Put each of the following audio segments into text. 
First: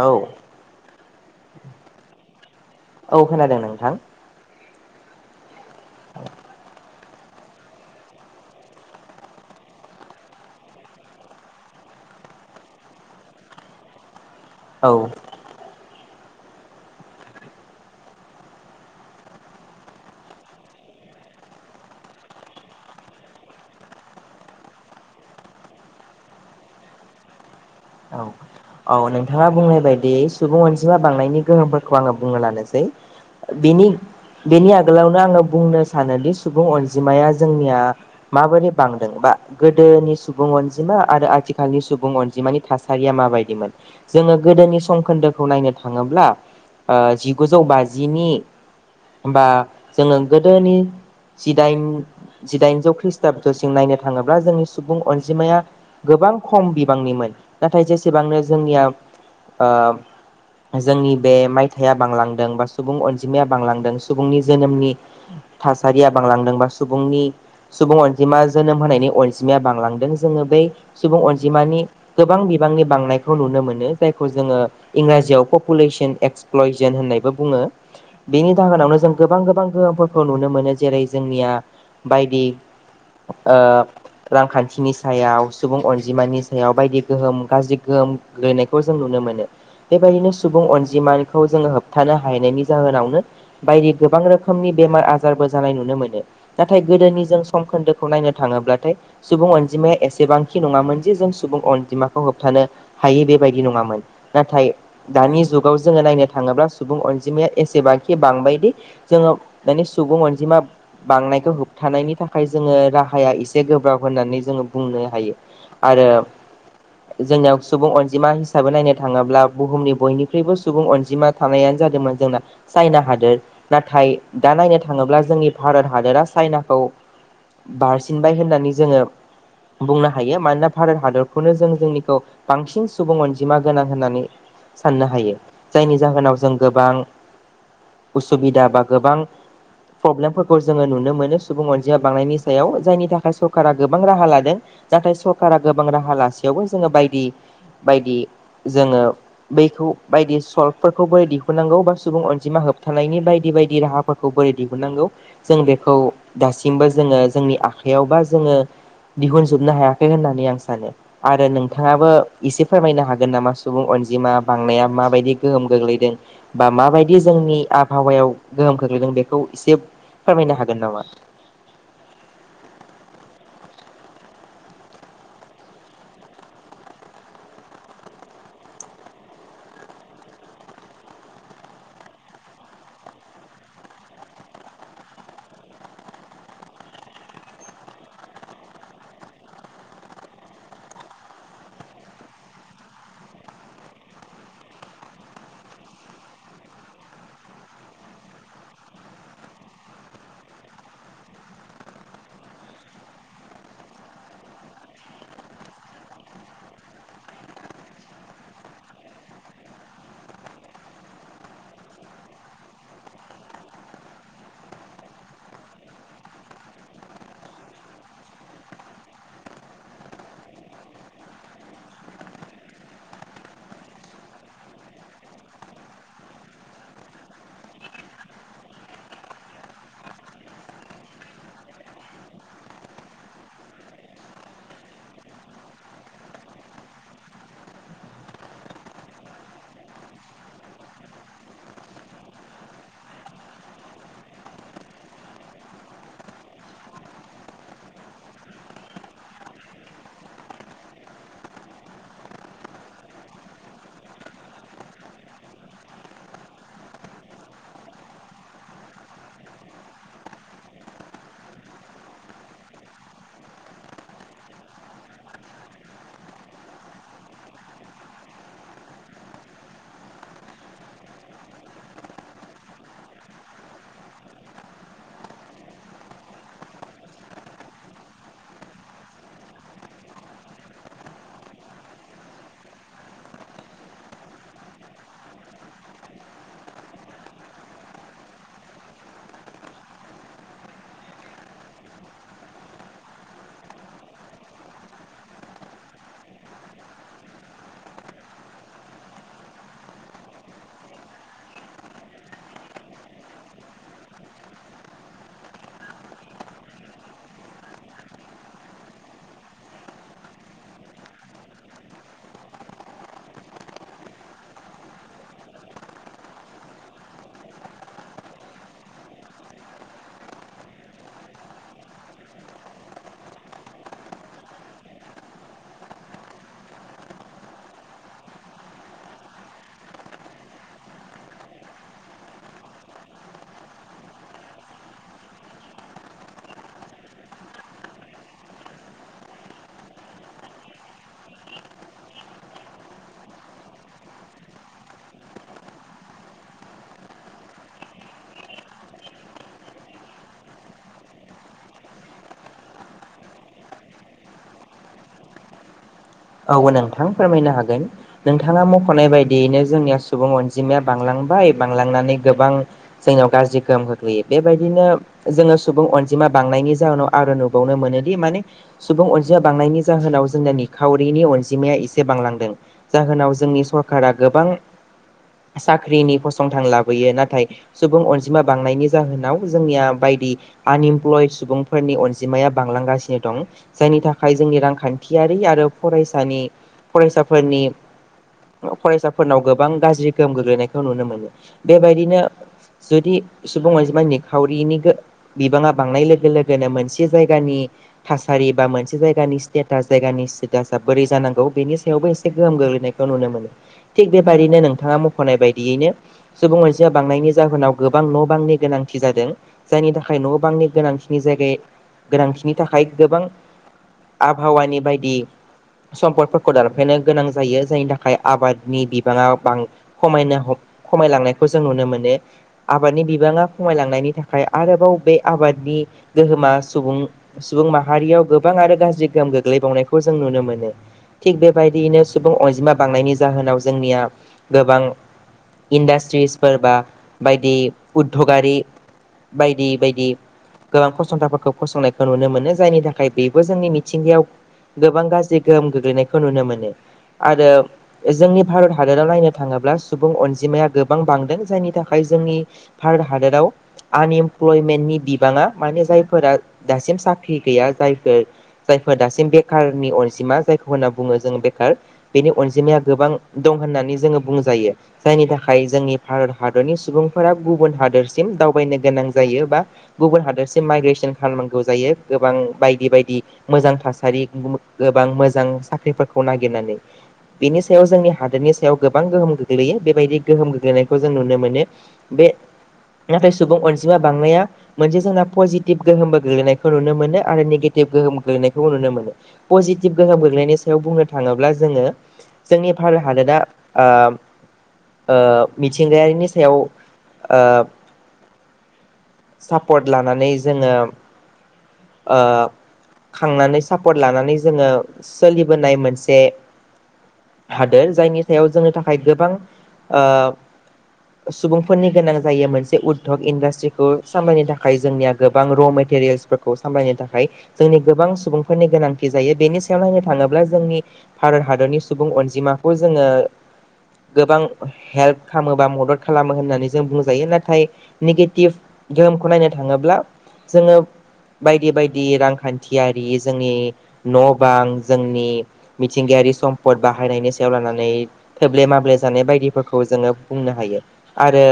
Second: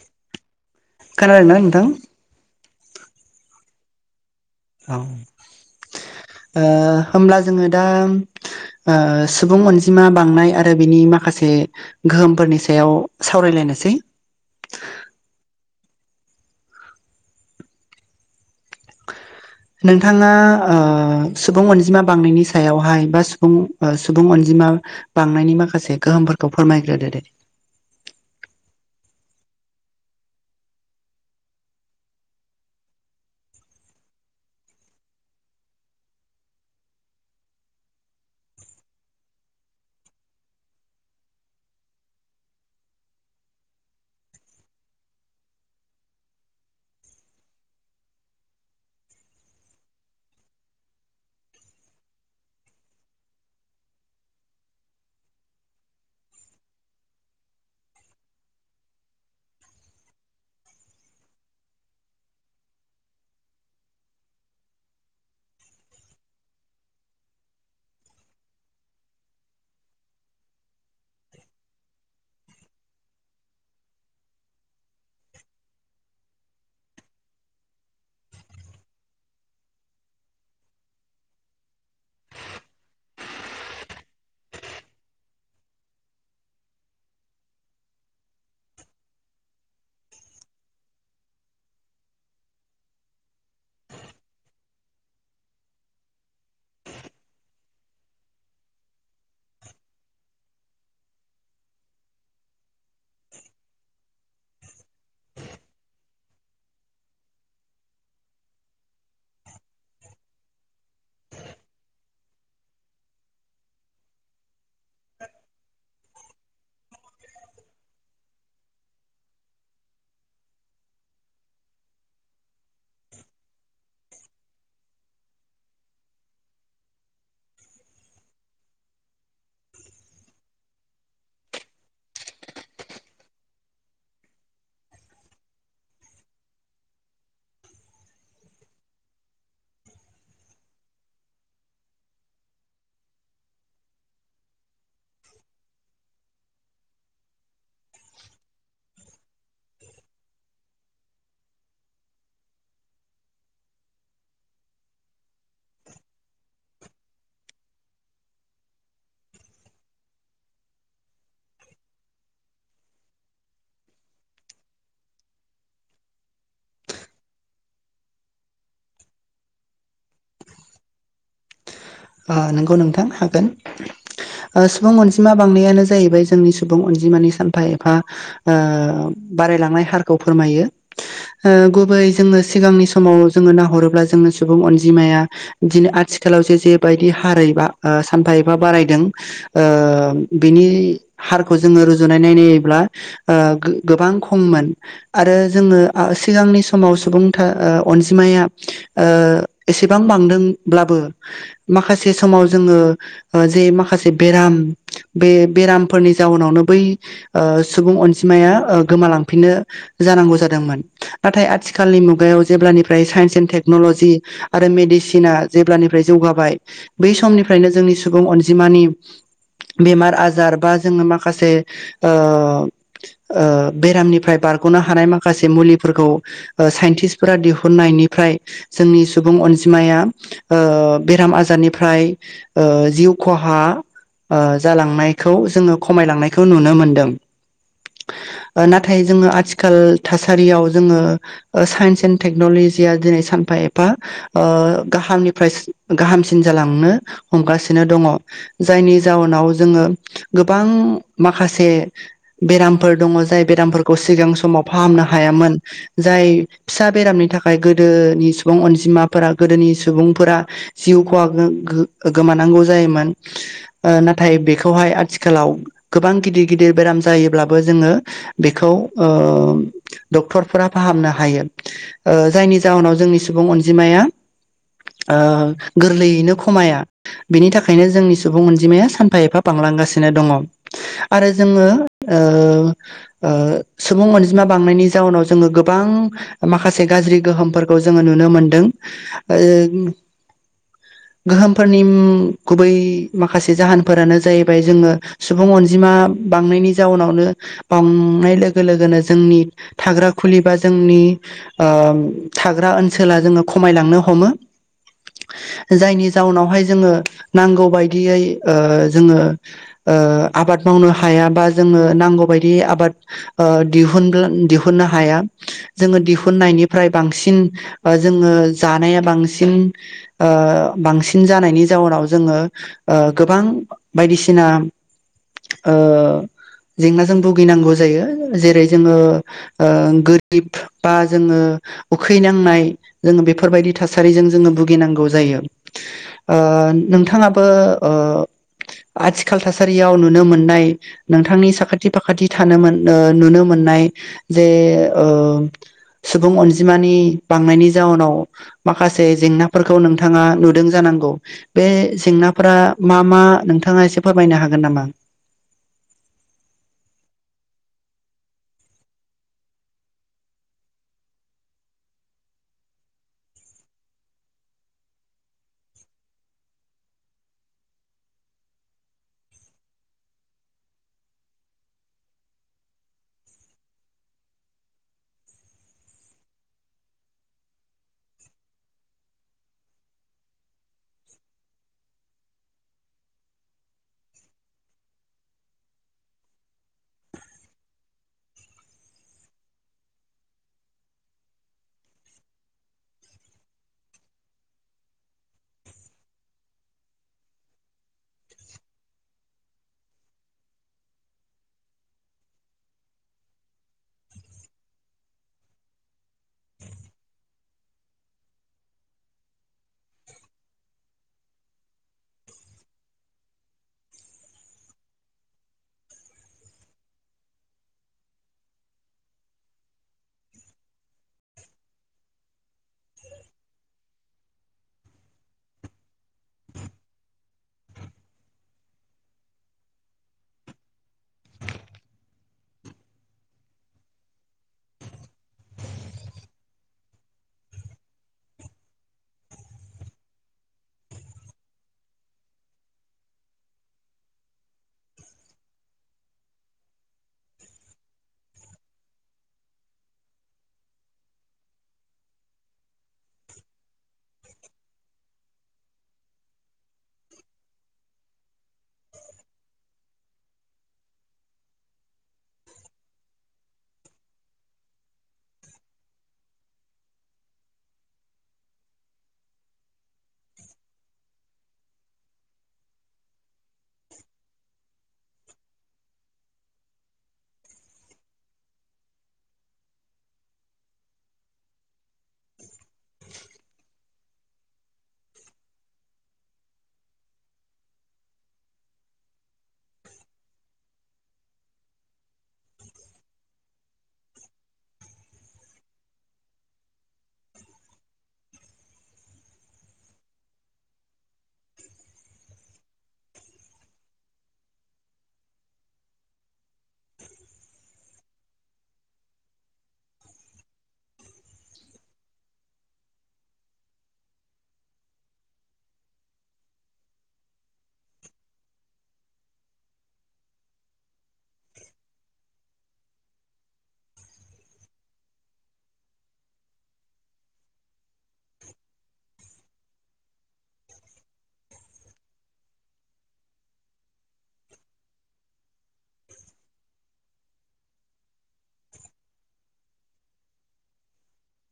औ खोनादों ना नोंथां। औ खोनादों नोंथां। औ ओ होमब्ला जोंङो दा ओ सुबुं अनजिमा बांनाय आरो बिनि माखासे गोहोमफोरनि सायाव सावरायलाय यनोसै। औ। नोंथांङा ओ सुबुं अनजिमा बांनायनि सायावहाय बा सुबुं ओ सुबुं अनजि मा बांनायनि माखासे गोहोमफोरखौ फोरमायग्रोदो दे। औ। औ नोंथांङा बुंनाय बायदि सुबुं अनजिमा बांनायनि गोहोमफोरखौ आंङो बुंना लानोसै। बिनि बेनि आगोलावनो आंङो बुंनो सानोदि सुबुं अनजिमाया जोंनिया माबोरै बांदों बा गोदोनि सुबुं अनजिमा आरो आथिखालनि सुबुं अनजिमानि थासारिया माबायदि मोन । जोंङो गोदोनि सम खोन्दोखौ नायनो थाङोब्ला ओ जिगुजौ बाजिनि बा जोंङो गोदोनि जिदाइन जिदाइनजौ खृस्टाबदसिम नायनो थाङोब्ला जोंनि सुबुं अनजिमाया गोबां खम बिबांनिमोन नाथाय जेसेबांनो जोंनिया ओ जोंनि बे मायथाइया बांलांदों बा सुबुं अनजिमाया बांलांदों सुबुंनि जोनोमनि। थासारिया बांलांदों बा सुबुंनि सुबुं अनजिमा जोनोम होनायनि अनजिमाया बांलांदों जोंङो बै सुबुं अनजिमानि गोबां बिबांनि बांनायखौ नुनो मोनो । जायखौ जोङो इंराजियाव पपुलेसन एक्सप्लयजन होननायबो बुङो। बेनि जाहोनावनो जों गोबां गोबां गोहोमफोरखौ नुनो मोनो जेरै जोंनिया बायदि ओ रांखान्थिनि सायाव, सुबुं अनजिमानि सायाव बायदि गोहोम गाज्रि गोहोम गोलैनायखौ जों नुनो मोनो बेबायदिनो सुबुं अनजिमाखौ जोंङो होबथानो हायनायनि जाहोन फोरावनो बायदि गोबां रोखोमनि बेमार आजारबो जानाय नुनो मोनो । नाथाय गोदोनि जों सम खौ नायनो थांङोब्लाथाय सुबुं अनजिमाया एसेबांखि नङामोन जे जों सुबुं अनजिमाखौ होबथानो हायै बेबायदि नङामोन नाथाय दानि जुगाव जोंङो नायनो थाङोब्ला सुबुं अनजिमाया एसे जेबाखि बांबायदि जोङो माने सुबुं अनजिमा बांनायखौ होबथानायनि थाखाय जोङो ओ राहाया एसे गोब्राब होननानै जोङो बुंनो हायो आरो जोंनियाव सुबुं अनजिमा हिसाबै नायनो थाङोब्ला बुहुमनि बयनिख्रुइबो सुबुं अनजिमा थानायानो जादोंमोन जोंना चाइना हादोर नाथाय दा नायनो थाङोब्ला जोंनि भारत हादोरा चाइनाखौ बारसिनबाय होननानै जोङो बुंनो हायो । मानोना भारत हादरखौनो जों जोंनिखौ बांसिन सुबुं अनजिमा गोनां होननानै साननो हायो । जायनि जाहोनाव जों गोबां उसुबिदा बा गोबां प्रब्लेमफोरखौ जोङो नुनो मोनो सुबुं अनजिमा बांनायनि सायाव जायनि थाखाय सरकारा गोबां राहा लादों । नाथाय सरकारा गोबां राहा लासेयावबो जोङो बायदि बायदि जोङो बैखौ बायदि सल्भफोरखौबो दिहुन नांगौ बा सुबुं अनजिमा होबथानायनि बायदि बायदि राहाफोरखौ बोरै दिहुनांगौ जों बेखौ दासि सिमबो जोङो जोंनि आखायाव बा जोङो दिहुनजोबनो हायाखै होननानै आं सानो आरो नोंथाङाबो एसे फोरमायनो हागोन नामा सुबुं अनजिमा बांनाया माबायदि गोहोम गोग्लैदों बा माबायदि जों नि आबहावायाव गोहोम खोख्लैदों बेखौ एसे फोरमायनो हागोन नामा? आ नोंगौ नोंथां हागोन। ओ सुबुं अनजिमा बांनायानो जाहैबाय जोंनि सुबुं अनजिमानि सानफा एफा ओ बारायलांनाय हारखौ फोरमायो। ओ गुबै जोङो सिगांनि समाव जोङो नाहरोब्ला जोङो सुबुं अनजिमाया दिन आथिखा खालाव जे जेब बायदि हारै बा ओ सानफा एफा बारायदों ओ बिनि हारखौ जोङो रुजुनायनै नायोब्ला ओ गो-गोबां खममोन आरो जोङो आ सिगांनि सम माव सुबुंथा ओ अनजिमाया ओ एसेबां बांदोंब्लाबो माखासे समाव जोङो ओ जे माखासे बेराम बे बेरामफोरनि जाउनावनो बै ओ सुबुं अनजिमाया ओ गोमालांफिनो जानांगौ जादोंमोन नाथाय आथिखालनि मुगायाव जेब्लानिफ्राय साइन्स एण्ड टेक्न'ल'जि आरो मेदि सिना जेब्लानिफ्राय जौगाबाय बै समनिफ्रायनो जोंनि सुबुं अनजिमानि बेमार आजार बा जोङो माखासे ओ ओ बेरामनिफ्राय बा बारग'नो हानाय माखासे मुलिफोरखौ ओ साइन्टिसफ्रा दिहुननायनिफ्राय जोंनि सुबुं अन जिमाया ओ बेराम आजारनिफ्राय ओ जिउ खहा ओ जालांनायखौ जोङो खमायलांनायखौ नुनो मोनदों । ओ नाथाय जोङो आथिखाल थासारियाव जोङो ओ साइन्स एन्ड टेक्न'लि जिया दिनै सानफा एफा ओ गाहामनिफ्राय सि गाहामसि सिन जालांनो हमगासिनो दङ जायनि जाउनाव जोङो गोबां मा खासे बेरामफोर दङ जाय बेरामफोरखौ सिगां समाव फाहामनो हायामोन जाय यो फिसा बेरामनि थाखाय गोदोनि सुबुं अनजिमाफोरा गोदोनि सुबुंफोरा जिउ खहा गो-गो-गोमानांगौ जायो मोन ओ नाथाय बेखौहाय आथिखालाव गोबां बां गिदिर गिदिर बेराम जायोब्लाबो जोङो बेखौ ओ डक्टरफोरा फाहामनो हायो ओ जायनि जाहोनाव जोंनि सुबुं अनजिमाया ओ गोरलैयैनो खमाया बिनि थाखायनो जोंनि सुबुं अनजिमाया सानफा एफा बांलांगासिनो दङ । आरो जोङो ओ ओ सुबुं अनजिमा बांनायनि जाउनाव जोङो गोबा बां माखासे गाज्रि गोहोमफोरखौ जोङो नुनो मोनदों ओ [unintelligible] गोहोमफोरनि उम्म गुबै माखासे जाहोनफोरानो जाहैबाय जोङो सुबुं अनजिमा बांनायनि जाउनावनो बांनाय लोगो लोगोनो जोंनि थाग्रा खुलि बा जोंनि ओ थाग्रा ओनसोला जोंना खमायलांनो हमो । जायनि जाउनावहाय जोङो नांगौ बायदियै ओ जोङो ओ आबाद मावनो हाया बा जोङो नांगौ बायदि आबाद ओ दिहुनब्ल दिहुननो हाया । जोङो दिहुननायनिफ्राय बांसिन जोङो जानाया बांसिन ओ बांसिन जानायनि जाउनाव जोङो गोबां बायदिसिना ओ जेंनाजों भुगिनांगौ जायो जेरै जोङो ओ गोरिब बा जोङो उखैनांनाय जोङो बेफोरबायदि थासारिजों जोङो भुगिनांगौ जायो ओ नोंथाङाबो ओ आथिखाल थासारियाव नुनो मोननाय नोंथांनि साखाथि फाखाथि थानो मोन नुनो मोन नाय जे ओ सुबुं अनजिमानि बांनायनि जाउनाव माखासे जेंनाफोरखौ नोंथां नोंथाङा नुदों जानांगौ बे जेंनाफोरा मा मा नोंथाङा एसे फोरमायनो हागोन नामा? औ नोंथां फोरमायनो हागोन नोंथाङा मख'नाय बायदियैनो जोंनिया सुबुं अनजिमाया बांलां बाय बांलांनानै गोबां जोंनाव गाज्रि गोहोम खख्लैयो बेबायदिनो जोङो सुबुं अनजि बांनायनि जाउनाव आरो नुबावनो मोनो दि माने सुबुं अनजिमाया बांनायनि जाहोनाव जोंना नि खावरिनि अनजिमाया एसे बांलांदों जाहोनाव जोंनि सरकारा गोबां साख्रिनि फसंथान लाबोयो नाथाय सुबुं अनजिमा बांनायनि जाहोनाव जोंनिया बाय आनइमप्लय सुबुंफोरनि अनजिमाया बांलांगासिनो दं जायनि थाखाय जोंनि रांखान्थि फारि आरो फरायसानि फरायसाफोरनि फरायसाफोरनाव गोबां गाज्रि गोहोम गोग्लैनायखौ नुनो मोनो बेबायदिनो जुदि सुबुं अनजिमा निखावरिनि गो बिबाङा बांनाय लोगो लोगोनो मोनसे जायगानि थासारि बा मोनसे जायगानि स्तेटाज जायगानि [unintelligible] बोरै जानांगौ बेनि सायावबो एसे गोहोम गोग्लैनायखौ नुनो मोनो थिग बेबायदिनो नोंथाङा मख'नाय बाय बिदियैनो सुबुं मोनसेया बांनायनि जाहोनाव गोबां न' बांनि गोनांथि जादों जायनि थाखाय न' बां नि गोनांथिनि जायग गोनांथिनि थाखाय गोबां आबहावानि बायदि। [inaudible] सम्पदफोरखौ दानफेरनो गोनां जायो जायनि थाखाय आबादनि बिबाङाां खमायनो। खमायलांनायखौ जों नुनो मोनो आबादनि बिबाङा खमायलांनायनि थाखाय आरोबाव बे आबादनि। गोहोमा सुबुं सुबुं माहारियाव गोबां आरो गाज्रि गोहोम गोग्लैबावनायखौ। जों नुनो मोनो थिग बेबायदियैनो सुबुं अनजिमा बांनायनि जाहोनाव जोंनिया गोबां। इन्डास्ट्रिसफोर बा बायदि उदधगारि। बायदि बायदि। गोबां फसंथानफोरखौ फसंनायखौ नुनो मोनो जायनि थाखाय बेबो जोंनि मिथिंगायाव। गोबां गाज्रि गोहोम गोग्लैनायखौ नुनो मोनो। आरो जोंनि भारत हादराव नायनो थाङोब्ला सुबुं अनजिमाया गोबां बांदों जायनि थाखाय। जोंनि भारत हादराव आनइमप्लयमेन्टनि बिबाङा माने जायफोरा दासिम। साख्रि गैया जाय जायफोर दासिम बे। बेखारनि अनजिमा जायखौ होनना बुङो जों बेखार बेनि अनजिमाया गोबां दं होननानै जोङो बुं जायो जायनि थाखाय जोंनि भारत हादरनि सुबुंफोरा गुबुन हादरसिम दावबायनो गोनां जायो। गुबुन हादसिम माइग्रेसन खालामनांगौ जायो गोबां बायदि बायदि मोजां थासारि गोबां मोजां साख्रिफोरखौ नागिरनानै बेनि सायाव जोंनि हादोरनि सायाव गोबां गोहोम गोग्लैयो बेबायदि गोहोम गोग्लैनायखौ जों नुनो मोनो बे [inaudible] नाथाय सुबुं अनजिमा बांनाया मोनसे जोंना पजिटिभ गोहोमबो गोग्लैनायखौ नुनो मोनो आरो नेगेटिभ गोहोम गोग्लैनायखौबो नुनो मोनो। पजिटिभ गोहोम गोग्लैनायनि सायाव बुंनो थाङोब्ला जोङो जोंनि भारत हादरा। ओ मिथिंगायारिनि सायाव ओ। सापर्ट लानानै जोङो ओ खांनानै सापर्ट लानानै जोङो सोलिबोनाय मोनसे जायनि सायाव जोंनि थाखाय गोबां ओ सुबुंफोरनि गोनां जायो मोनसे उद्धग इन्डास्ट्रिखौ सामलायनो थाखाय जोंनिया गोबां र मे गेरेजफो खौ सामलायनो थाखाय जोंनि गोबां सुबुंफोरनि गोनांथि जायो बेनि सायाव नायनो थाङोब्ला जोंनि भारत हादरनि सुबुं अनजिमाखौ जोंङो गोबां हेल्प खालामो बा मदद खालामो होननानै जों बुंजायो नाथाय नेगेटिभ गेहोमखौ नायनो थाङोब्ला जोंङो बायदि बायदि रांखान्थियारि जोंनि न' बां जोंनि मिथिंगायारि सम्पद बाहायनायनि सायाव लानानै थोब्ले माब्ले जानाय बायदिफोरखौ जोंङो बुंनो हायो आ रो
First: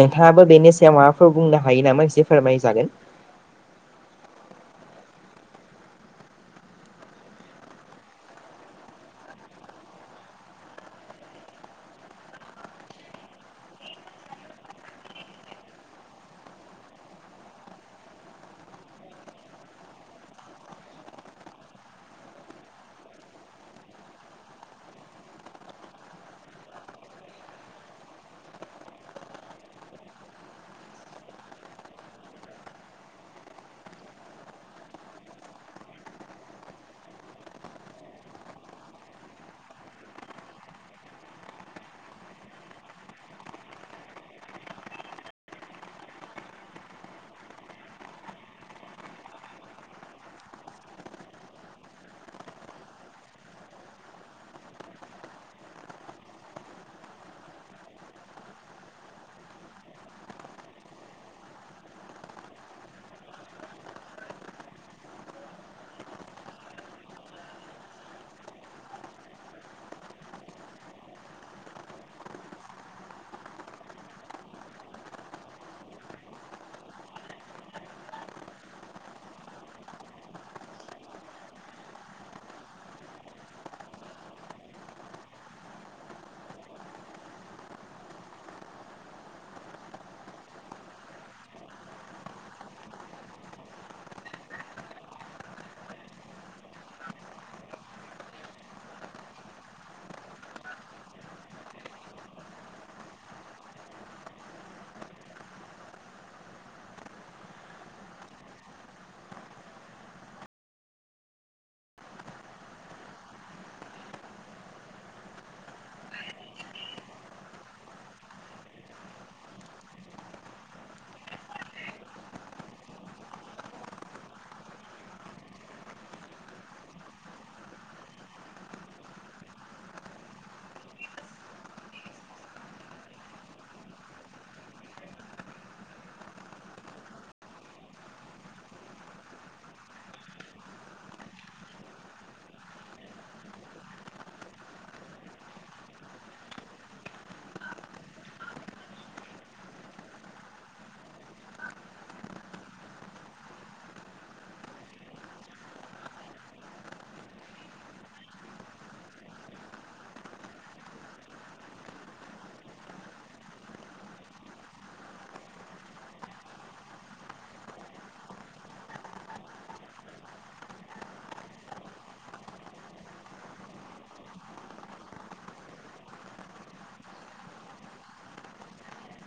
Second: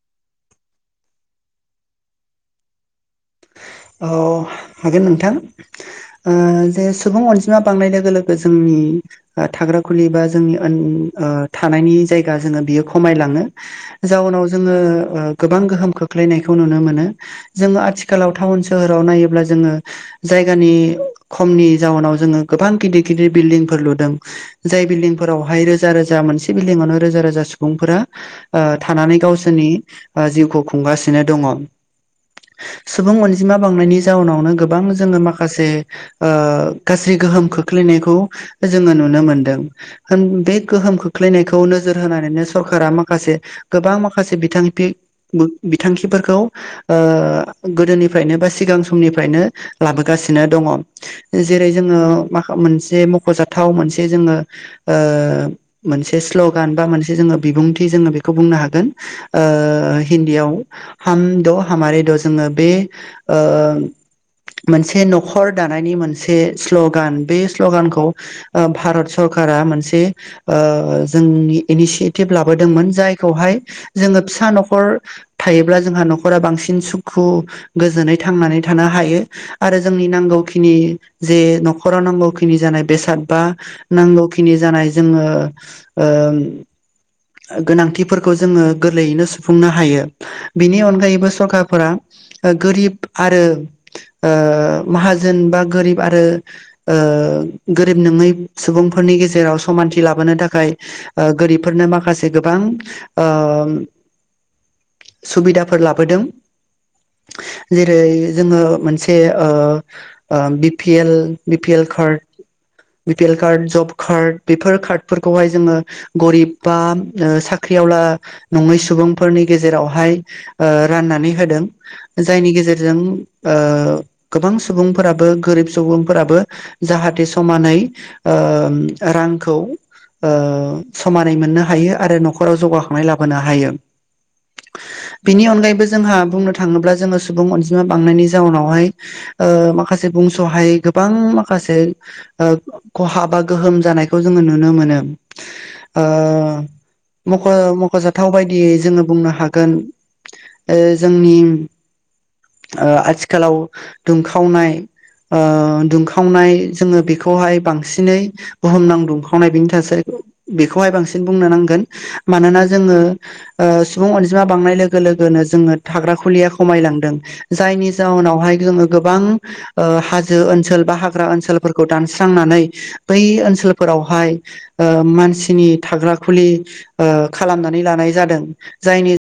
नोंथांङाबो बेनि सायाव माबाफोर बुंनो हायो नामा एसे फोरमायजागोन । [inaudible] अ हागोन नोंथां ओ जे सुबुं अनजिमा बांनाय लोगो लोगो जोंनि। थाग्रा खुलि बा जोंनि ओन थानायनि जायगा जोंङो बियो खमायलाङो । जाउनाव जोंङो ओ गोबां गोहोम खोख्लैनायखौ नुनो मोनो जोंङो आथि खालाव टाउन सोहोराव नायोब्ला जोङो जायगानि खमनि जाउनाव जोंङो गोबां गिदिद गिदिर बिल्दिंफोर लुदों जाय बिल्डिंफोरावहाय रोजा रोजा मोनसे बिल्दिंआवनो रोजा रोजा सुबुंफोरा‌ ओ थानानै गावसोरनि जिउखौ खुंगासिनो दङ । सुबुं अनजिमा बांनायनि जाउनावनो गोबां जोंङो माखासे ओ गाज्रि गोहोम खोख्लै नायखौ जोंङो नुनो मोनदों होम बे गोहोम खोख्लैनायखौ नोजोर होनानै सरकारा दा माखासे गोबां माखासे बिथांथि बिथांखिफोरखौ ओ। गोदोनिफ्रायनो बा सिगां समनिफ्रायनो लाबोगासिनो दङ जेरै जोङो माखो मोनसे मख'जाथाव मोनसे जोंङो ओ मोनसे स्लगान बा मोनसे जोंङो बिबुं थि जोंङो बेखौ होगोन ओ हिन्दियाव हाम द हमारि दस। जोंङो बे ओ। मोनसे न'खर दानायनि मोनसे स्ल'गान बे स्ल'गानखौ ओ भारत सर खारा मोनसे ओ जोंनि इनिसियेटिभ लाबोदोंमोन जायखौहाय जोंङो फि सा न'खर थायोब्ला जोंहा न'खरा बांसिन सुख खु गोजोनै थांनानै थानो हायो आरो जोंनि नांगौखिनि जे न'खराव [unintelligible] नांगौ खिनि जानाय बेसाद बा नांगौ खिनि जानाय जोंङो ओम ओ गोनांथिफोरखौ जोंङो गोरलैयैनो सुफुंनो हायो बिनि अनगायैबो सरकारफोरा ओ गोरिब आरो ओ माहाजोन बा गोरिब आरो ओ गोरिब नोङै सुबुंफो फोरनि गेजेराव समानथि लाबोनो थाखाय ओ गोरिबफोरनो माखासे गोबां ओम सुबिदाफोर लाबोदों । जेरै जोंङो मोनसे ओ ओ B P L B P L card B P L card जब खार्ड बेफोर खार्डफोरखौहाय जोंङो गरिब बाम ओ साख ख्रि आवला नंङै सुबुंफोरनि गेजेरावहाय ओ राननानै होदों । जायनि गेजेरजों ओ गोबां सुबुंफोराबो गोरिब सुबुंफोराबो जाहाथे समानै ओम रांखौ ओ समानै मोननो हायो आरो न'खराव जौगाखांनाय लाबोनो हायो । बिनि अनगायैबो जोंहा बुंनो था थाङोब्ला जोंङो सुबुं अनजिमा बांनायनि जाउनावहाय ओ माखासे बुंस'हायि गोबां माखा से ओ खहा बा गोहोम जानायखौ जोंङो नुनो मोनो ओ मख' मख'जाथाव बायदियै जोंङो बुंनो हागोन ओ जोंनि ओ आथिखालाव दुंखावनाय ओ दुंखावनाय जोंङो बेखौहाय बांसिनै बुहुमनां दुंखावनाय बेनि थासारिखो बेखौहाय बांसिन बुंनो नांगोन मानोना जोंङो ओ सुबुं अनजिमा बांनाय लोगो लोग गोनो जोंङो थाग्रा खुलिया खमायलांदों जायनि जाउनावहाय जोंङो गोबां ओ हाजो ओनसोल बा हाग ग्रा ओनसोलफोरखौ दानस्रांनानै बै ओनसोलफोरावहाय ओ मानसिनि थाग्रा खुलि ओ खालामनानै लानाय जादों जायनि